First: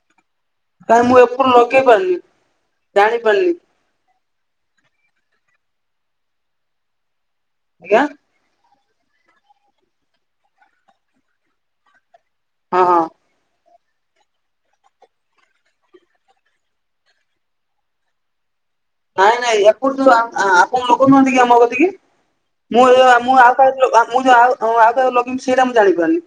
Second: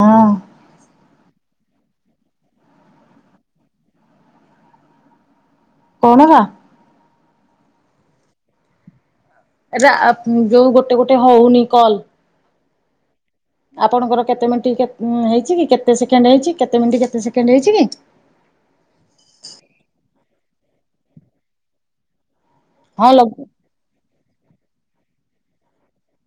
ହଁ। କାହିଁ ମୁଁ ଏପଟୁ ଲଗେଇ ପାରିଲି ଜାଣିପାରିଲି। କଣ ବା? ଆଜ୍ଞା। ଏବେ ଆ ଯୋଉ ଗୋଟେ ଗୋଟେ ହଉନି କଲ। ହଁ ହଁ। ଆପଣଙ୍କର କେତେ ମିନିଟ୍ କେ ହେଇଚି କି କେତେ ସେକେଣ୍ଡ ହେଇଚି କେତେ ମିନିଟ୍ କେତେ ସେକେଣ୍ଡ ହେଇଚିକି? ନାଇଁ ନାଇଁ ଏପଟ ଯ ଆପଣ ଲୋକ ନହାନ୍ତି କି ଆମ କତିିକି ମୁଁ ହଁ ମୁଁ ଲଗୁ ଆଉ ମୁଁ ଯଉ ଆଉ ଆଉ କାହାକୁ ଲଗେଇମି ସେଇଟା ମୁଁ ଜାଣିପାରୁନି।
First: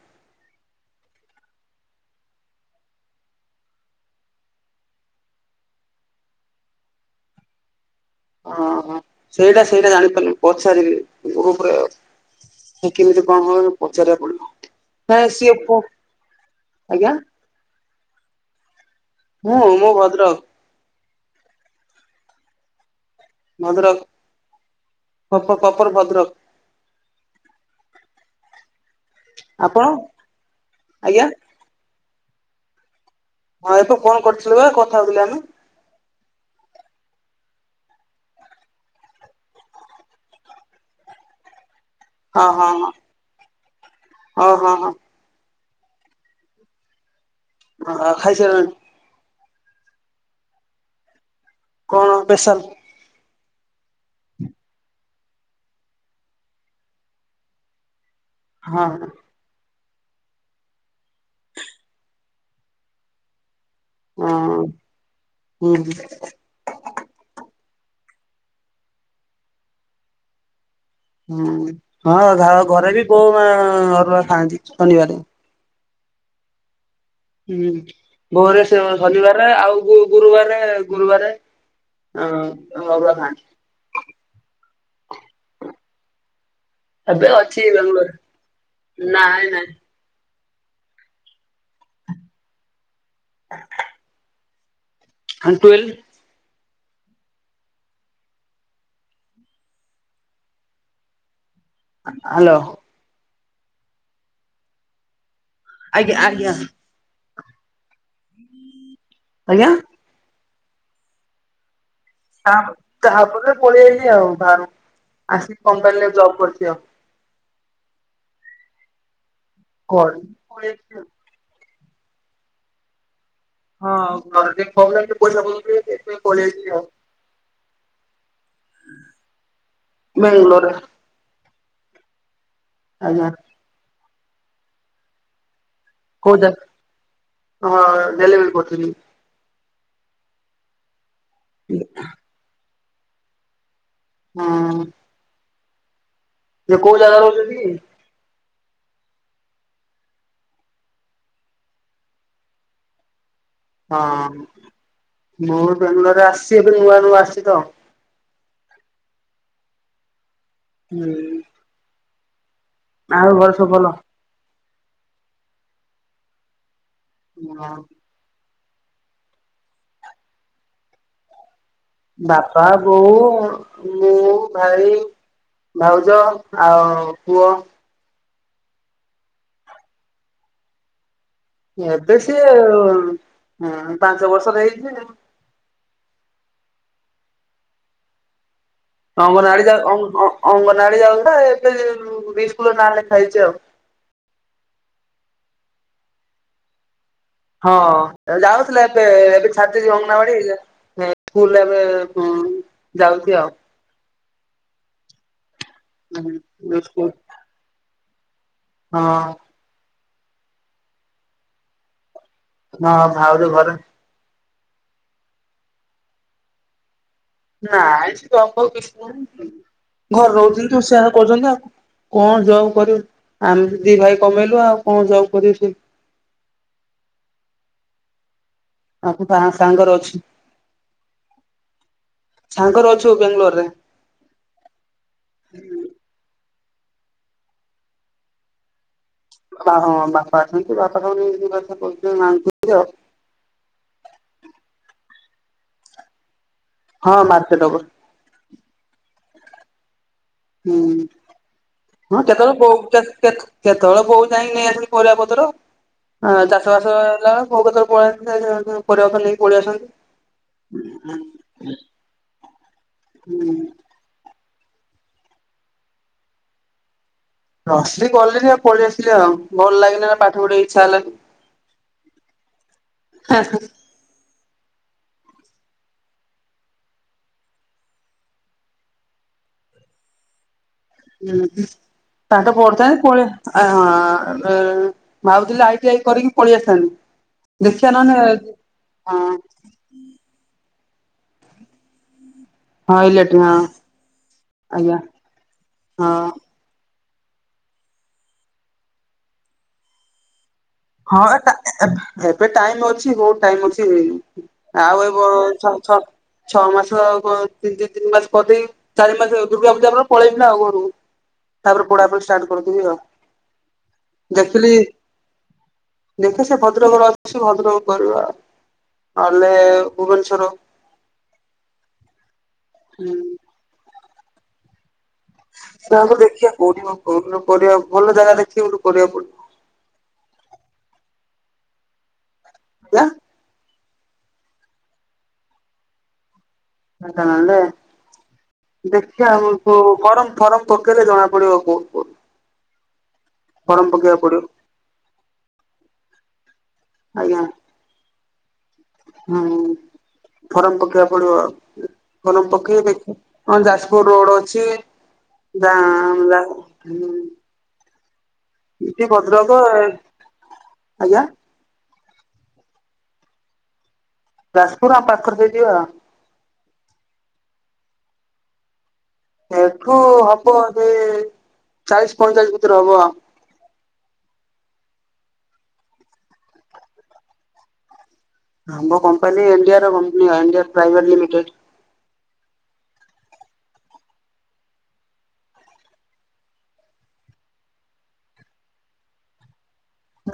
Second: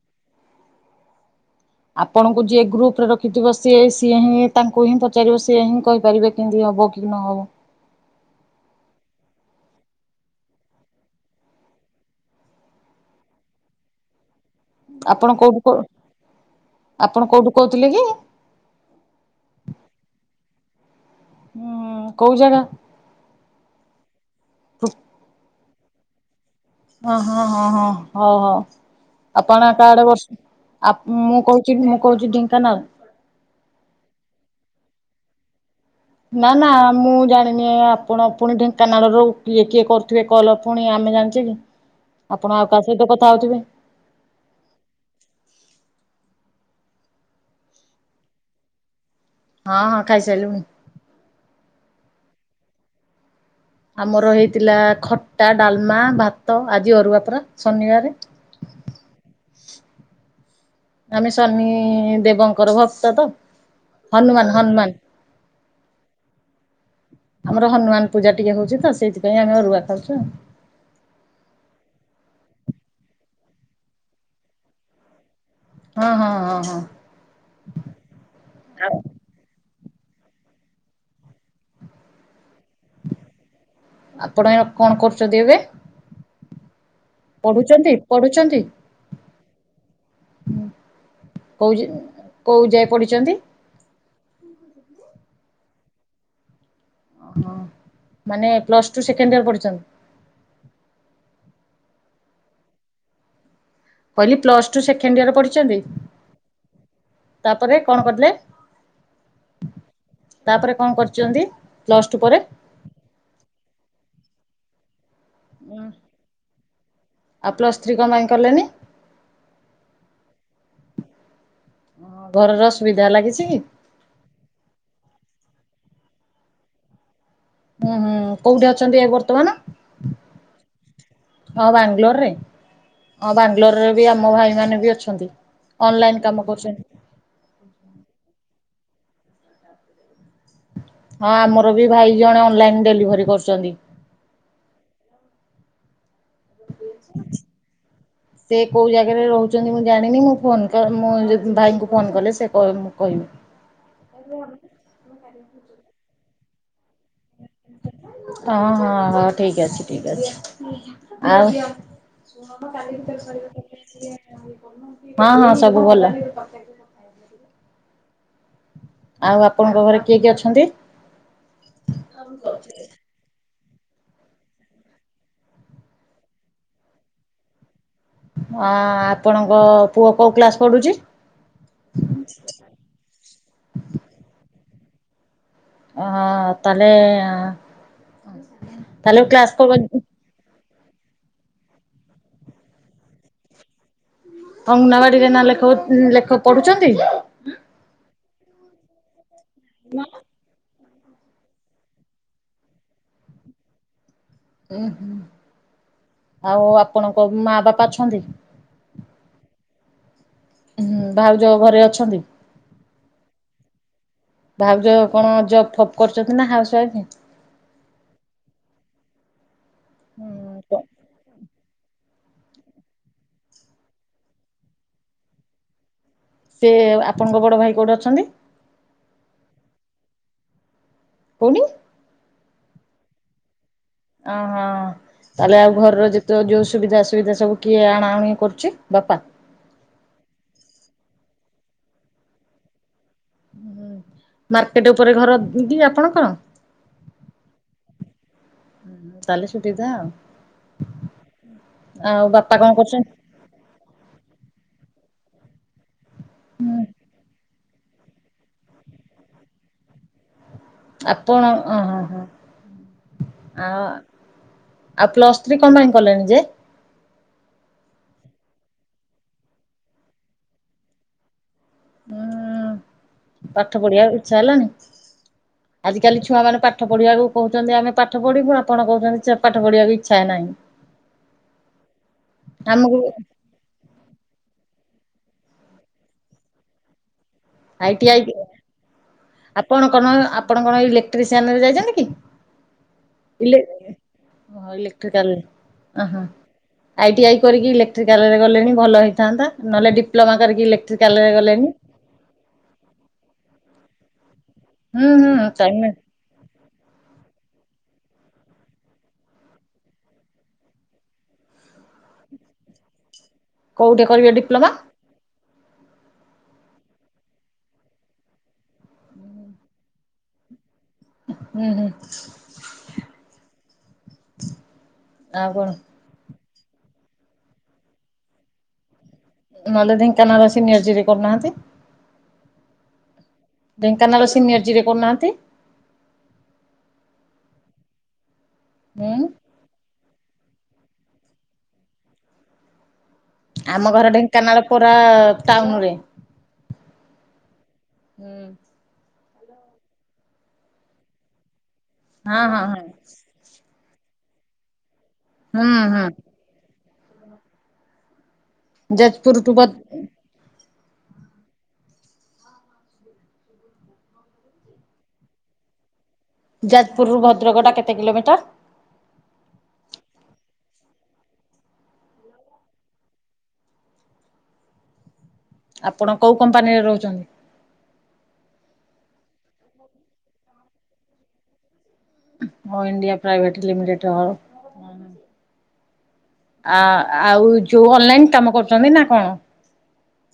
ଆପଣଙ୍କୁ ଯିଏ ଗ୍ରୁପ ରେ ରଖିଥିବ ସିଏ ସିଏ ହିଁ ତାଙ୍କୁ ହିଁ ପଚାରିବ ସିଏ ହିଁ କହିପାରିବେ। କେମିତି ହବ କି ନହବ। ଓଁ ସେଇଟା ସେଇଟା ଜାଣିପାରୁନି ପ ସାରିବି ଗପରେ। କିମିତି କଣ ପଚାରିବା ପଡିବ। ନାଇଁ ଆପଣ ସିଏ କୋଉଠୁ ଫୋ ଆଜ୍ଞା ଆପଣ କୋଉଠୁ କହୁଥିଲେ କି? ମୁଁ ମୋ ଭଦ୍ରକ। ହୁଁ କୋଉ ଜାଗା? ଭଦ୍ରକ। ହ କ କପର ଭଦ୍ରକ। ହଁ ହଁ ହଁ ହଁ ହଉ ହଉ। ଆପଣ କା ଆଡେ ବସି ଆଜ୍ଞା ମୁଁ କହୁ [unintelligible] ମୁଁ କହୁଚି ଢେଙ୍କାନାଳ। ହଁ ଏବେ ଫୋନ କରିଥିଲୁ ବା କଥା ହଉଥିଲେ ଆମେ। ନା ନା ମୁଁ ଜାଣିନି ଆପଣ ପୁଣି ଢେଙ୍କାନାଳରୁ କିଏ କିଏ କରୁଥିବେ କଲ ପୁଣି ଆମେ ଜାଣିଚେ କି। ଆପଣ ଆଉ କାହା ସହିତ କଥା ହଉଥିବେ। ଓ ହଁ ହଁ। ଅ ଖାଇସାରିଲାଣି? ହଁ ହଁ ଖାଇସାରିଲୁଣି। କଣ ବେଶାଲ? ଆମର ହେଇଥିଲା ଖଟା ଡାଲମା ଭାତ ଆଜି ଅରୁଆ ପରା ଶନିବାରେ। ହଁ। ଆମେ ଶନି ଦେବଙ୍କର ଭକ୍ତ ତ। ହନୁମାନ ହଁ ହନୁମାନ। ହୁଁ ଆମର ହନୁମାନ ପୂଜା ଟିକେ ହଉଚି ତ ସେଇଥିପାଇଁ ଆମେ ଟିକେ ଅରୁଆ ଖାଉଚୁ ଆଉ। ହୁଁ ହଁ ଘରେ ବି ବୋଉ ମା ଅରୁଆ ଖାଆନ୍ତି ଶନିବାରେ। ହଁ ହଁ ହଁ ହଁ। ହୁଁ ଭୋରେ ଆଉ ଶନିବାର ଆଉ ଗୁରୁବାର ଗୁରୁବାରେ। ହଁ ଅରୁଆ ଖାଆନ୍ତି। ଆପଣ କଣ କରୁଚନ୍ତି ଏବେ? ଏବେ ଅଛି ପଢୁଚନ୍ତି ବାଙ୍ଗଲୋରରେ ପଢୁଚନ୍ତି? ନାଇଁ ନାଇଁ କୋଉଚି କୋଉ ଯାଏ ପଡିିଚନ୍ତି। ହ ହ ଟୁଏେଲ୍। ଓଁ ମାନେ ପ୍ଲସ୍ ଟୁ ସେକେଣ୍ଡ ଇୟର ପଢିଚନ୍ତି? ହାଲୋ। କହିଲି ପ୍ଲ ଟୁ ସେକେଣ୍ଡ ଇୟର ପଢିଚନ୍ତି। ଆଜ୍ଞା ଆଜ୍ଞା। ତାପରେ କଣ କରିଲେ? ଆଜ୍ଞା। ତାପରେ କଣ କରିଚନ୍ତି ପ୍ଲସ ଟୁ ପରେ? ତାଆପରେ ପଳେଇଆଇଲି ଆଉ ବାହାରୁକୁ ଆସିକି କମ୍ପାନୀରେ ଜବ୍ କରିଚି ଆଉ। ଆଉ ପ୍ଲସ୍ ଥ୍ରୀ କଁ ପାଇଁ କଲେନି? କଣ [unintelligible] ଘର ର ଅସୁବିଧା ଲାଗିଛି? ହଁ ଘରେ [unintelligible] ପଇସା ପତର ସେଇଥିପାଇଁ ପଳେଇ ଆଇଚି ଆଉ। ଓହୋ କୋଉଠି ଅଛନ୍ତି ଏ ବର୍ତ୍ତମାନ? ବାଙ୍ଗଲୋର ହଁ ବାଙ୍ଗଲୋରରେ ଆଜ୍ଞା ହଁ ବାଙ୍ଗଲୋରରେ ବି ଆମ ଭାଇମାନେ ବି ଅଛନ୍ତି। ଅନଲାଇନ୍ କୋଉ କାମ ଜା କରୁଚନ୍ତି। ହଁ ଡେଲିଭରି କରୁଥିଲି। ହଁ ଆମର ବି ଭାଇ ଜଣେ ଅନଲାଇନ ଡେଲିଭରି କରୁଚନ୍ତି। ହଁ। ସେ କୋଉ ଜାଗା ରହୁଚନ୍ତି କି? ସେ କୋଉ ଜାଗାରେ ରହୁଚନ୍ତି ମୁଁ ଜାଣିନି ମୁଁ ଫୋନ କ ମୁଁ ଯଦି ଭାଇଙ୍କୁ ଫୋନ କଲେ ସେ କେଇବେ ମୁଁ କଇବି। ହଁ ମୁଁ ବେଙ୍ଗଲୋରରେ ଆସିଚି ଏବେ ନୂଆ ନୂଆ ଆସିଚି ତ। ଅହ ହ ଠିକ ଅଛି ଠିକ ଅଛି ହୁଁ ଆଉ ହଁ ଆଉ ଘରେ ସବୁ ଭଲ? ହଁ ସବୁ ଭଲ। ହଁ। ଆଉ ଆପଣଙ୍କ ଘରେ କିଏ କିଏ ଅଛନ୍ତି? ବାପା ବୋଉ ମୁଁ ଭାଇ। ଭାଉଜ ଆଉ ପୁଅ। ଅ ଆପଣଙ୍କ ପୁଅ କୋଉ କ୍ଳାସ ପଢୁଚି? ଏବେ ସିଏ ପାଞ୍ଚ ବର୍ଷର ହେଇଚି। ହ ତାହାଲେ। ଅଙ୍ଗନବାଡି ଯାଉ ଅଙ୍ଗ-ଅଙ୍ଗ-ଅ-ଅଙ୍ଗନବାଡି ଯାଉଥିଲା ଏବେ ବି ସ୍କୁଲ ରେ ନାଁ ଲେଖା ହେଇଚି ଆଉ। ଅଙ୍ଗନାବାଡିରେ ନା ଲେଖଉ ଲେଖ୍ ପଢୁଚନ୍ତି? ହଁ ଯାଉଥିଲା ଏବେ ଏବେ ଛାଡିଦେଇଛି ଅଙ୍ଗନାବାଡି। ସ୍କୁଲ ରେ ଏବେ ହୁଁ ଯାଉଚି ଆଉ। ଉଁ ହୁଁ ଆଉ ସ୍କୁଲ ଆପଣଙ୍କ ମା ବାପା ଅଛନ୍ତି? ହଁ। ହୁଁ ଭାଉଜ ଘରେ ଅଛନ୍ତି? ହଁ ଭାଉଜ ଘରେ। ଭାଉଜ କଣ ଜବ୍ ଫବ କରୁଚନ୍ତି ନା ହାଉସୱାଇଫ୍? ନାଇଁ ସେ ଜବ ଫବ୍ କିଛି କରୁନି ଘରେ ରହୁଚନ୍ତି ହୁଁ ରୋଷେଇ ବାସ କରୁଚନ୍ତି ଆଉ କଣ। କଣ ଜବ୍ କରିବେ ଆମେ ତ ଦି ଭାଇ କମେଇଲୁ ଆଉ କଣ ଜବ୍ କରିବ ସିଏ? ସେ ଆପଣଙ୍କ ବଡ଼ ଭାଇ କୋଉଠି ଅଛନ୍ତି? [unintelligible] ସାଙ୍ଗରେ ଅଛି। କୋଉଠି? ସାଙ୍ଗରେ ଅଛୁ ବେଙ୍ଗଲୋରରେ। ଅ ହଁ। ତାହେଲେ ଆଉ ଘରର ଯେତେ ଯୋଉ ସୁବିଧା ଅସୁବିଧା ସବୁ କିଏ ଆଣାଆଣି କରୁଛି ବାପା। ବା ହଁ ବାପା ଅଛନ୍ତି ବାପା ବାପା ସବୁ ନେଇକି ଯିବା ଆସିବା [unintelligible] ମାଆ ଙ୍କୁ ଆଉ ହୁ ମାର୍କେଟ ଉପରେ ଘର କି ଆପଣଙ୍କର? ହଁ ମାର୍କେଟ ଉପରେ। ତାଲେ ସୁବିଧା ଆଉ ହୁଁ ହଁ ଆଉ ବାପା କେତେବେଳେ କଣ ବୋଉ କରୁଛନ୍ତି? କେତେ କେତେ କେତେବେଳେ ବୋଉ ଯାଇକି ନେଇ ଆସନ୍ତି ପରିବାପତ୍ର ଆ ଚାଷ ହୁଁ ବାସ ହେଲା। ବୋଉ କେତେଳେ ପଳେଇ ଆସନ୍ତି ପରିବାପତ୍ର ନେଇକି ପଳେଇଆସନ୍ତି। ଆପଣ ଅ ହ ହୁଁ ହ ଆ ଆଉ ପ୍ଲସ ଥ୍ରୀ କଣ ପାଇଁ କଲେଣି ଯେ? ପ୍ଲସ ଥ୍ରିି କଲିନି ଆଉ ପଳେଇ ଆସିଲି ଆଉ ଭଲ ଲାଗିଲନି ନା ପାଠ ପଢିବାକୁ ଇଚ୍ଛା ହେଲାଣି। ହୁଁ ପାଠ ପଢିବାକୁ ଇଚ୍ଛା ହେଲାନି। ଆଜିକାଲି ଛୁଆମାନେ ପାଠ ପଢିବାକୁ କହୁଛନ୍ତି, ଆମେ ପାଠ ପଢିବୁ ଆପଣ କହୁଛନ୍ତି ପାଠ ପଢିବାକୁ ଇଚ୍ଛା ନାହିଁ? ଉ ହୁଁ ତାଟା ପଡଥା ଆମକୁ ପଳିଆ ଆ ହଁ ଭାବୁଥିଲି ଆଇଟି ଆଇ କରିକି ପଳେଇ ଆସିଥାନ୍ତି। ଦେଖିବା ଆଇ ଟି ଆଇ ନହେଲେ ହଁ ଆପଣ କଣ ଆପଣ କଣ ଇଲେକ୍ଟ୍ରିସିଆନରେ ଯାଇଛନ୍ତି କି? ହଁ ଇଲେକ୍ଟ୍ରି ହଁ ଇଲେ ଆଜ୍ଞା ଇଲେକ୍ଟ୍ରିକାଲ ଅ ହ ହଁ। ଆଇଟି ଆଇ କରିକି ଇଲେକ୍ଟ୍ରିକାଲରେ ଗଲେଣି ଭଲ ହୋଇଥାନ୍ତା ନହେଲେ ଡିପ୍ଲୋମା କରିକି ହଁ ଇଲେକ୍ଟ୍ରିକାଲରେ ଟା ଗଲେଣି ଏ ଏବେ ଟାଇମ ଅଛି ବହୁତ ଟାଇମ ଅଛି ଆଉ ହୁଁ ଏ ବ ହୁଁ ଛ ଟାଇମ ଛ ଛଅ ମାସ ଆଉ କ ଦି ତିନି ମାସ କଦେଇ ଚାରି ମାସ ଦୁର୍ଗା ପୂଜା ପରେ ପଳେଇବି ନା ଆଉ ଘରୁ ତାପରେ ପଡା ପୋଡି ଷ୍ଟାଣ୍ଡ କରୁଥିଲି ଆଉ କୋଉଠି କରିବେ ଡିପ୍ଲୋମା? ଦେଖିଲି ଦେଖେ ସେ ଭଦ୍ରକର ଅଛି ଭଦ୍ରକ କରିବା ନହେଲେ ଭୁବନେଶ୍ଵର ହୁଁ ହୁଁ ହୁଁ ଆଉ କଣ କୋଉଠୁ ଦେଖିବା କୋଉଠି କଣ କୋଉଠି କଣ କରିବା ଭଲ ଜାଗା ଦେଖିବା ଗୋଠୁ କରିବାକୁ ପଡିବ ନହେଲେ ଢେଙ୍କାନାଳ ସିନିୟର ଜିରି କରୁନାହାନ୍ତି କ [unintelligible] ଢେଙ୍କାନାଲ ସିନିର ଜିରିରେ କହୁନାହାନ୍ତି ଢେଙ୍କାନାଳ ରେ ହୁଁ ଦେଖିବା କୋ ହ କରମ ଫରମ ପକେଇଲେ ଜଣା ପଡିବ କୋଉ କୋଉ ଆମ ଘର ଢେଙ୍କାନାଳ ପଡିବ ପୋରା ଟାଉନ ରେ ଆଜ୍ଞା ହୁଁ ହୁଁ ଫରମ ପକେଇବା ପଡିବ ହଁ ଫରମ ହଁ ହଁ ପକେଇ ଦେଖ ହଁ ଯାଜପୁର ରୋଡ ଅଛିଁ ହୁଁ ହୁଁ ଗାଁ ହୁ ଏଠି ଯାଜପୁର ଟୁ ଭଦ୍ରକ ଆଜ୍ଞା ଯାଜପୁର ଆମ ପାଖରେ ଯିବି ଆଉ ଯାଜପୁରରୁ ଭଦ୍ରକଟା କେତେ କିଲୋମିଟର? ଏଠୁ ହବ ଯେ ଚାଳିଶ ପଇଁଚାଳିଶ ଭିତରେ ହବ ଆଉ ଆପଣ କେଉଁ କମ୍ପାନୀରେ ରହୁଛନ୍ତି? ଆମ କମ୍ପାନୀ ଇଣ୍ଡିଆର କମ୍ପାନଣ୍ଡିଆ ପ୍ରାଇଭେଟ ଲିମିଟେଡ ଅ ଇଣ୍ଡିଆ ପ୍ରାଇଭେଟ ଲିମିଟେଡ ଆ ଆଉ ଯୋଉ ଅନଲାଇନ କାମ କରୁଛନ୍ତି ନା କଣ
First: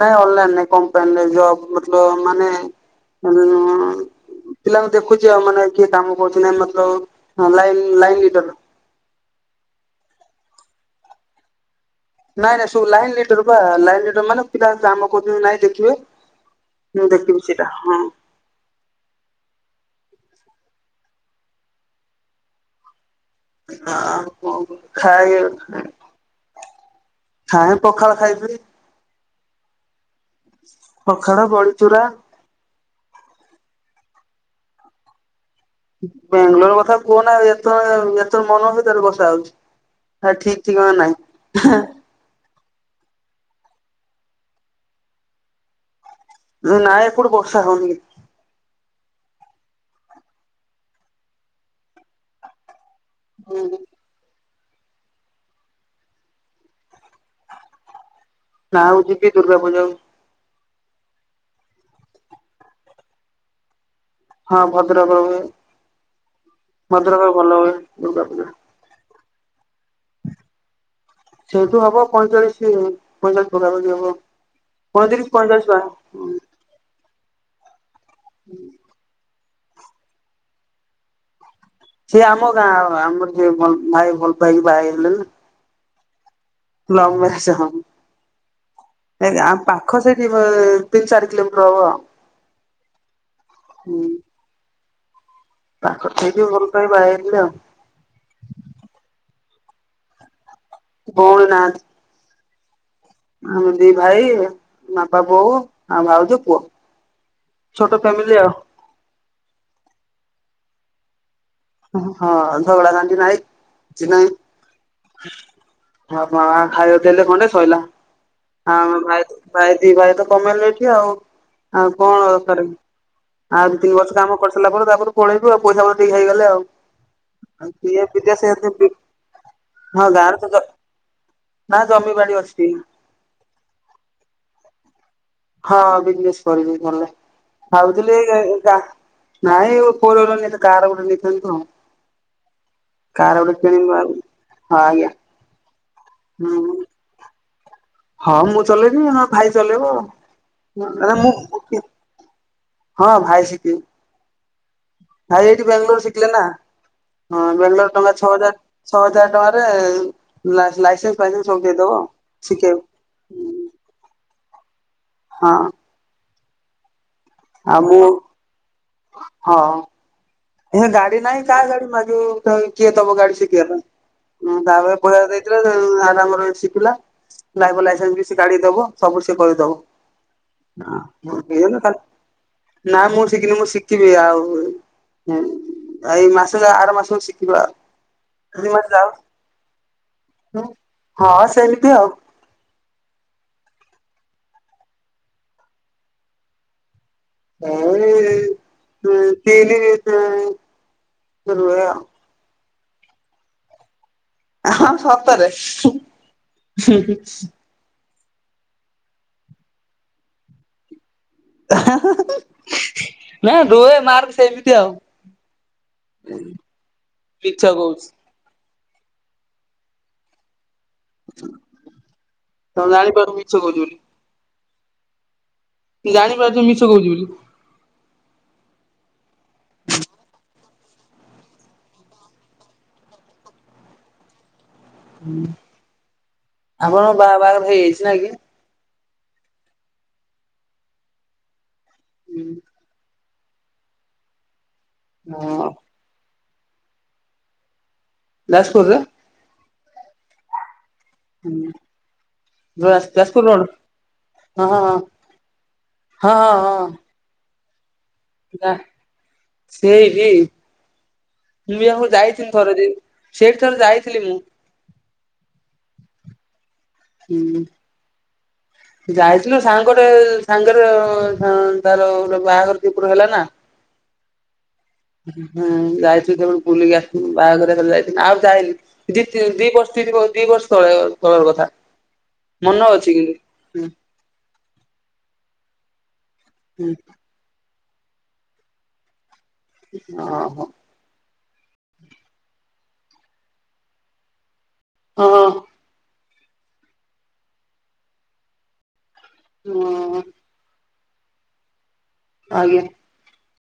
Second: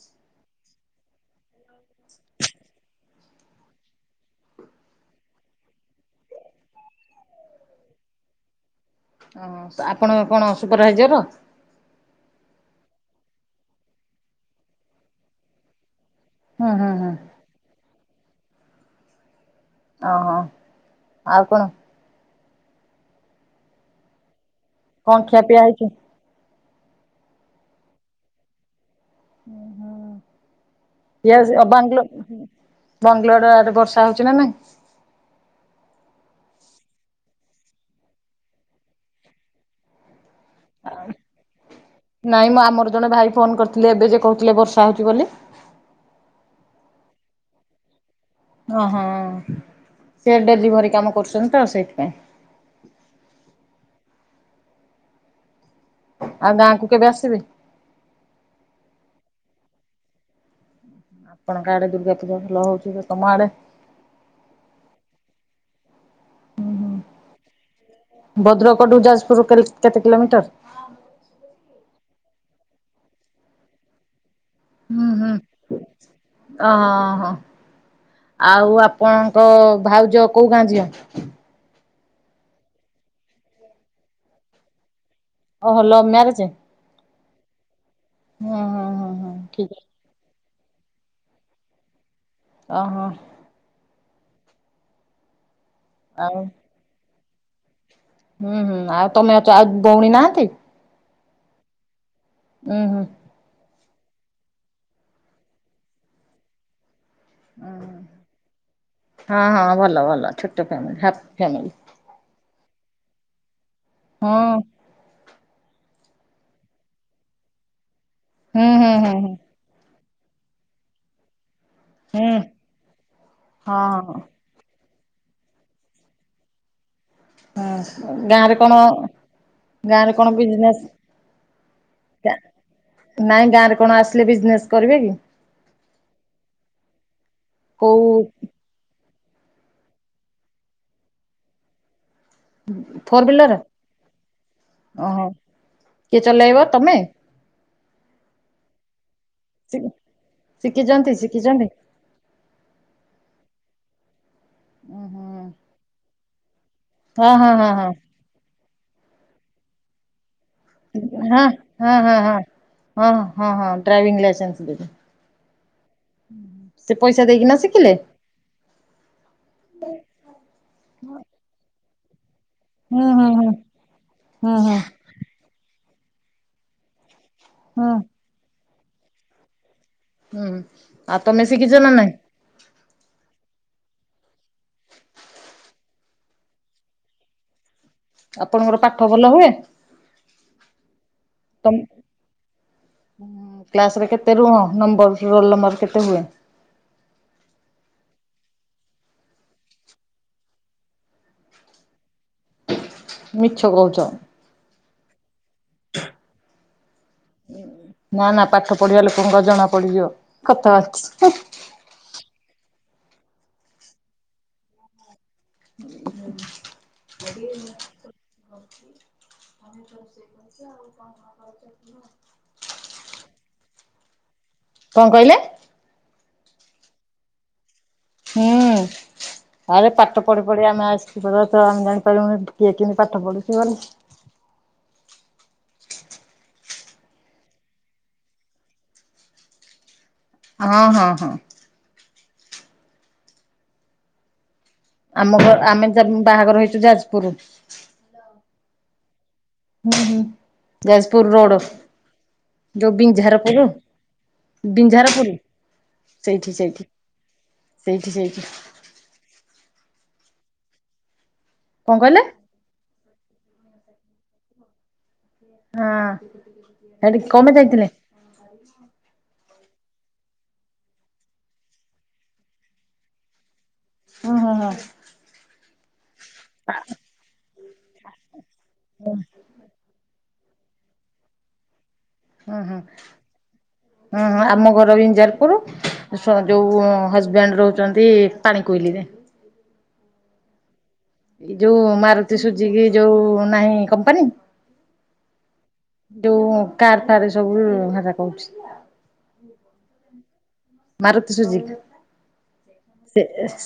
ନାଇଁ ଅନ୍ ଲାଇନରେ କମ୍ପାନୀରେ ଜବ ମତଲବ ମାନେ [unintelligible] ପିଲାଙ୍କୁ ଦେଖୁଛି ଆଉ ମାନେ କିଏ କାମ କରୁଚି ନା ମତଲବ ଲାଇ ଲାଇଟର ହଁ ଆପଣ କଣ ସୁପରଭାଇଜର? ନାଇଁ ନାଇଁ ସବୁ ଲାଇନ୍ ଲିଟର ବା ଲାଇନ୍ ଲିଟର ମାନେ ପିଲା ମାନେ କାମ କରୁଛନ୍ତି ନାଇଁ ଦେଖିବେ। ହୁଁ ହୁଁ ମୁଁ ହୁଁ ଦେଖିବି ସେଟା ହଁ। ଓହୋ ଆଉ କଣ? ଆଉ ଖିଆ କଣ ପିଆ ହେଇଛି? ଖାଇ [inaudible] [inaudible] ପଖାଳ ଖାଇଥିଲି। ଉଁ ପଖାଳ ହୁଁ ବଡିଚୁରା [inaudible] ବଙ୍ଗଲୋର ଆଡେ ବର୍ଷା ହଉଛି ନା ନାଇଁ? ବେଙ୍ଗାଲୋର କଥା କୁହନା ଯେତେବେଳେ ଯେତେବେଳେ ମନ ହଉଛି ସେତେବେଳେ ବର୍ଷା ହଉଛି ଠିକ୍ ଠିକଣା ନାହିଁ। ନାଇଁ ମ ଆମର ଜଣେ ଭାଇ ଫୋନ୍ କରିଥିଲେ ଏବେ ଯେ କହୁଥିଲେ ବର୍ଷା ହଉଛି ବୋଲି। ନାଇଁ ଏପଟେ ବର୍ଷା ହଉନି କି। ଓହୋ ସେ ଡେଲିଭରି କାମ କରୁଛନ୍ତି ତ ସେଇଥିପାଇଁ। ହୁଁ ହୁଁ। ଆଉ ଗାଁ କୁ କେବେ ଆସିବେ? ଗାଁ କୁ ଯିବି ଦୁର୍ଗା ପୂଜା କୁ। ଆପଣ ଙ୍କ ଆଡେ ଦୁର୍ଗା ପୂଜା ଭଲ ହଉଛି ତମ ଆଡେ? ହଁ ଭଦ୍ରକ ର ମୁଁ ଭଦ୍ରକ ରେ ଭଲ ହୁଏ। ଦୁର୍ଗା ପୂଜା ଭଦ୍ରକ ଠୁ ଯାଜପୁର କେ କେତେ କିଲୋମିଟର? ସେଇଠୁ ହବ ପଇଁଚାଳିଶ ପଇଁଚାଳିଶ ପକାପଖି ହବ ହୁଁ ହୁଁ ପଇଁତିରିଶ ପଇଁଚାଳିଶ ପା ଓହୋ ହୋ ଆଉ ଆ ଆପଣଙ୍କ ଭାଉଜ କୋଉ ଗାଁ ଝିଅ? ସିଏ ଆମ ଗାଁ ଆମର ଯିଏ ଭାଇ ଭଲ ପାଇକି ବାହା ହେଇଥିଲେ ନା। ଓହୋ ଲଭ୍ ମ୍ୟାରେଜ? ଲଭ୍ ମ୍ୟାରେଜ୍ ହଁ। ହୁଁ ହୁଁ ହୁଁ ଏ ହୁଁ ଆ ଠିକ୍ ପା ଅଛି। ଖ ସେଇଠି ଅ ତିନି ଚାରି କିିଲୋମିଟର ହବ। ଓହୋ। ହୁଁ। ପାଖରେ ଆଉ ସେଇଥିପାଇଁ ଭଲ ପାଇକି ବାହା ହେଇଯାଇଥିଲେ ଆଉ। ହୁଁ ହୁଁ ଆଉ ତମେ ଅଛ ଆଉ ବଉଣୀ ନାହାନ୍ତି? ଭଉଣି ନାହାନ୍ତି। ଉୁଁ ହୁଁ। ଆମେ ଦି ଭାଇ ବାପା ବୋଉ ଆଉ ଭାଉଜ ପୁଅ। ଛୋଟ ଫ୍ୟାମିଲି ଆଉ। ହଁ ହଁ ଭଲ ଭଲ ଛୋଟ ଫ୍ୟାମିଲି। Happy family. ହଁ ଝଗଡ଼ା ଝାଣ୍ଟି ନାହିଁ କିଛି ନାଇଁ। ହଁ। ହଁ ବାପା ମା ଖାଇବାକୁ ଦେଲେ ଗଣ୍ଡେ ସଇଲା। ହୁଁ ଆଁ ହୁଁ ଆମ ହୁଁ ଭାଇ ହୁଁ ଭାଇ ଦି ଭାଇ ତ କମେଇଲୁ ଏଠି ଆଉ। ଆଉ କଣ ହୁଁ ଦରକାର ଆଉ ହଁ ଦି ତିନି ବର୍ଷ ହଁ କାମ କରିସାରିଲା ପରେ ତାପରେ ପଳେଇବୁ ଆଉ ପଇସା ପତ୍ର ଟିକେ ହେଇଗଲେ ଆଉ। ଆଉ କିଏ ଆଚ୍ଛା ଗାଁ ବିଦେଶ ରେ କଣ ଗାଁ ରେ କଣ ବିଜିନେସ୍? ନାଁ ଜମି ବାଡି ଅଛି। ନାଇଁ ଗାଁ ରେ କଣ ଆସିଲେ ବିଜନେସ୍ କରିବେ କି? ହଁ ବିଜନେସ୍ କରିବି ଗଲେ। କୋଉ ଭାବୁଥିଲି ଏଇ ଇ ଗାଁ ନାଇଁ ଫୋର୍ ହ୍ୱିଲର ନାଇ ତ କାର ଗୋଟେ ନେଇଥାନ୍ତୁ ଆଉ। ଫୋର୍ କାର ହ୍ୱିଲର ଗୋଟେ କିଣିବା ଆଉ ହଁ ଆଜ୍ଞା। ଓହୋ କିଏ ଚଲେଇବ ହୁଁ ତମେ? ହଁ ମୁଁ ଚଲେଇବି ନହେଲେ ଭାଇ ଚଲେଇବ ଶିଖିଛନ୍ତି ଆରେ‌ ଶିଖିଛନ୍ତି? ମୁଁ ହଁ ଭାଇ ଶିକିନି। ଉଁ ହୁଁ ଭାଇ ଏଇଠି ବେଙ୍ଗଲୋର୍ ଶିଖିଲେ ନାଁ ହଁ ବେଙ୍ଗଲୋର୍ ଟଙ୍କା ଛ ଛଅ ହଜାର ଛଅ ହଜାର ଟଙ୍କାରେ ଲାଇ ଲାଇସେନ୍ସ ହଁ ହଁ ଫାଇସେନ୍ସ ସବୁ ଦେଇଦବ ହଁ ହଁ ଶିକେବ୍। ହଁ ହଁ ହଁ ହଁ ଡ୍ରାଇଭିଂ ଲାଇସେନ୍ସ ଦେବେ। ହଁ। ସେ ପଇସା ଦେଇକି ଆଉ ମୁଁ ହଁ। ହେ ଗାଡି ନାହିଁ କା ଗାଡି ମାଗିବୁ ତ କିଏ ହୁଁ ଦବ ହୁଁ ଗାଡି ହୁଁ ଶିଖିବା ପାଇଁ ହୁଁ ଉ ତା ହୁଁ ପଏ ବୁଆଦେଇଥିଲେ ଆରାମରେ ଶିଖିଲା ଡ୍ରାଇଭର ହୁଁ। ଲାଇସେନ୍ସ ବି। ସେ ଗାଡି ଦବ ସବୁ ସେ କରିଦବ। ହୁଁ ଆଁ ଆଉ ତମେ ବୁକ୍ ଶିଖିଛ ହେଇଗଲା ନା ତାହେଲେ। ନାଇଁ ନାଁ ମୁଁ ଶିଖିନି ମୁଁ ଶିଖିବି ଆଉ ହୁଁ ଏଇ ମାସ ଆର ମାସକୁ ଶିଖିବା ତିନି ଆପଣଙ୍କର ମାସ ପାଠ ଭଲ ହୁଏ? ଯାଉ। ହଁ ସେମିତି ଆଉ। କ୍ଲାସ୍ ରେ କେତେ ରୁହ ନମ୍ବର ରୋଲ ନମ୍ବର କେତେ ହୁଏ? ଏଇ ଦୁଇ ତିନି ରୁହେ ଆଉ। ମିଛ କହୁଚ। ହଁ ସତରେ। ନାଁ ନାଁ ପାଠ ପଢିବା ଲୋକଙ୍କ ଜଣା ପଡିଯିବ କଥା। ନାଁ ରୁହେ ମାର୍କ ସେମିତି ଆଉ। [unintelligible] ରୋଷେଇ ତମେ ମିଛ କହୁଛି ତ ରୋଷେଇ କରୁଚ ଆଉ କଣ ଖବର ସବୁ କୁହ। ତମେ ଜାଣିପାରୁ ମିଛ କହୁଚି ବୋଲି। କଣ କହିଲେ? ତୁ ଜାଣିପାରୁଚୁ ମିଛ କହୁଚି ବୋଲି। ହୁଁ ଆରେ ପାଠ ପଢି ପଢି ଆମେ ଆ କି ପମେ ଜାଣିପ କିଏ କିମି ପାଠ ପଢୁଛି ବୋଲି। ହୁଁ ଆପଣଙ୍କ ବାହା ବାହାଘର ହେଇଯାଇଚି ନାଁ କି? ହଁ ହଁ ହଁ। ହୁଁ। ଆମ ଘ ହଁ ଆମେ ବାହାଘର ହେଇଛୁ ଯାଜପୁର୍। ଯାସପୁର୍ ରେ। ହୁଁ ହୁଁ ଯାଜପୁର ରୋଡ଼। ଯୋଉ ଯାଜପୁର ରୋଡ ବିଞ୍ଝାରପୁରୁ ହଁ ହଁ ହଁ। ବିଞ୍ଝାରପୁରୀ ହଁ ସେଇଠି ସେଇଠି। ସେଇଠି ସେଇ। ଫିଦା ସେଇ ଠି ମୁଁ ବି କଣ ଆକୁ କହିଲେ ଯାଇଥିଲି। ଥରେ ଦି ସେଇଠି ଥରେ ଯାଇଥିଲି ମୁଁ। ଆଁ ହୁଁ। ଯାଇଥିଲୁ ସାଙ୍ଗଟେ ସାଙ୍ଗରେ ତାର ଗୋ ବାହାଘର ଦିପୁର ହେଲା ନାଁ। ହୁଁ ହୁଁ ହୁଁ। ହୁଁ ଯାଇ ତେବେଳେ ବୁଲିକି ଆସିଥିଲୁ ବାହାଘର ଯାଇଥିଲୁ ଆଉ ଯାଇନି ଦି ପରି ବହୁ ଦି ବର୍ଷ ତଳେ ତଳର କଥା। ହୁଁ ହୁଁ ମନେ ଅଛି କିନ୍ତୁ। ହୁଁ ହଁ ଆମ ଘର ଇଞଜାରପୁର ସ ଯୋଉଜ ହ ହୁଁ ହଜବ୍ୟାଣ୍ଡ ରହୁଚନ୍ତି ପାଣି କୋଇଲିରେ। ଓହୋ। ଏଯୋଉ ମାରୁତି ସୁଜିକି ଯୋଉ ନାହିଁ କମ୍ପାନୀ ହଁ। ଯୋଉ କାର୍ ଫାର୍ ସବୁ ହେରା କହୁଚି। ହଁ। ମାରୁତି ସୁଜିିକି। ଆଜ୍ଞା। ସେଏ ସେ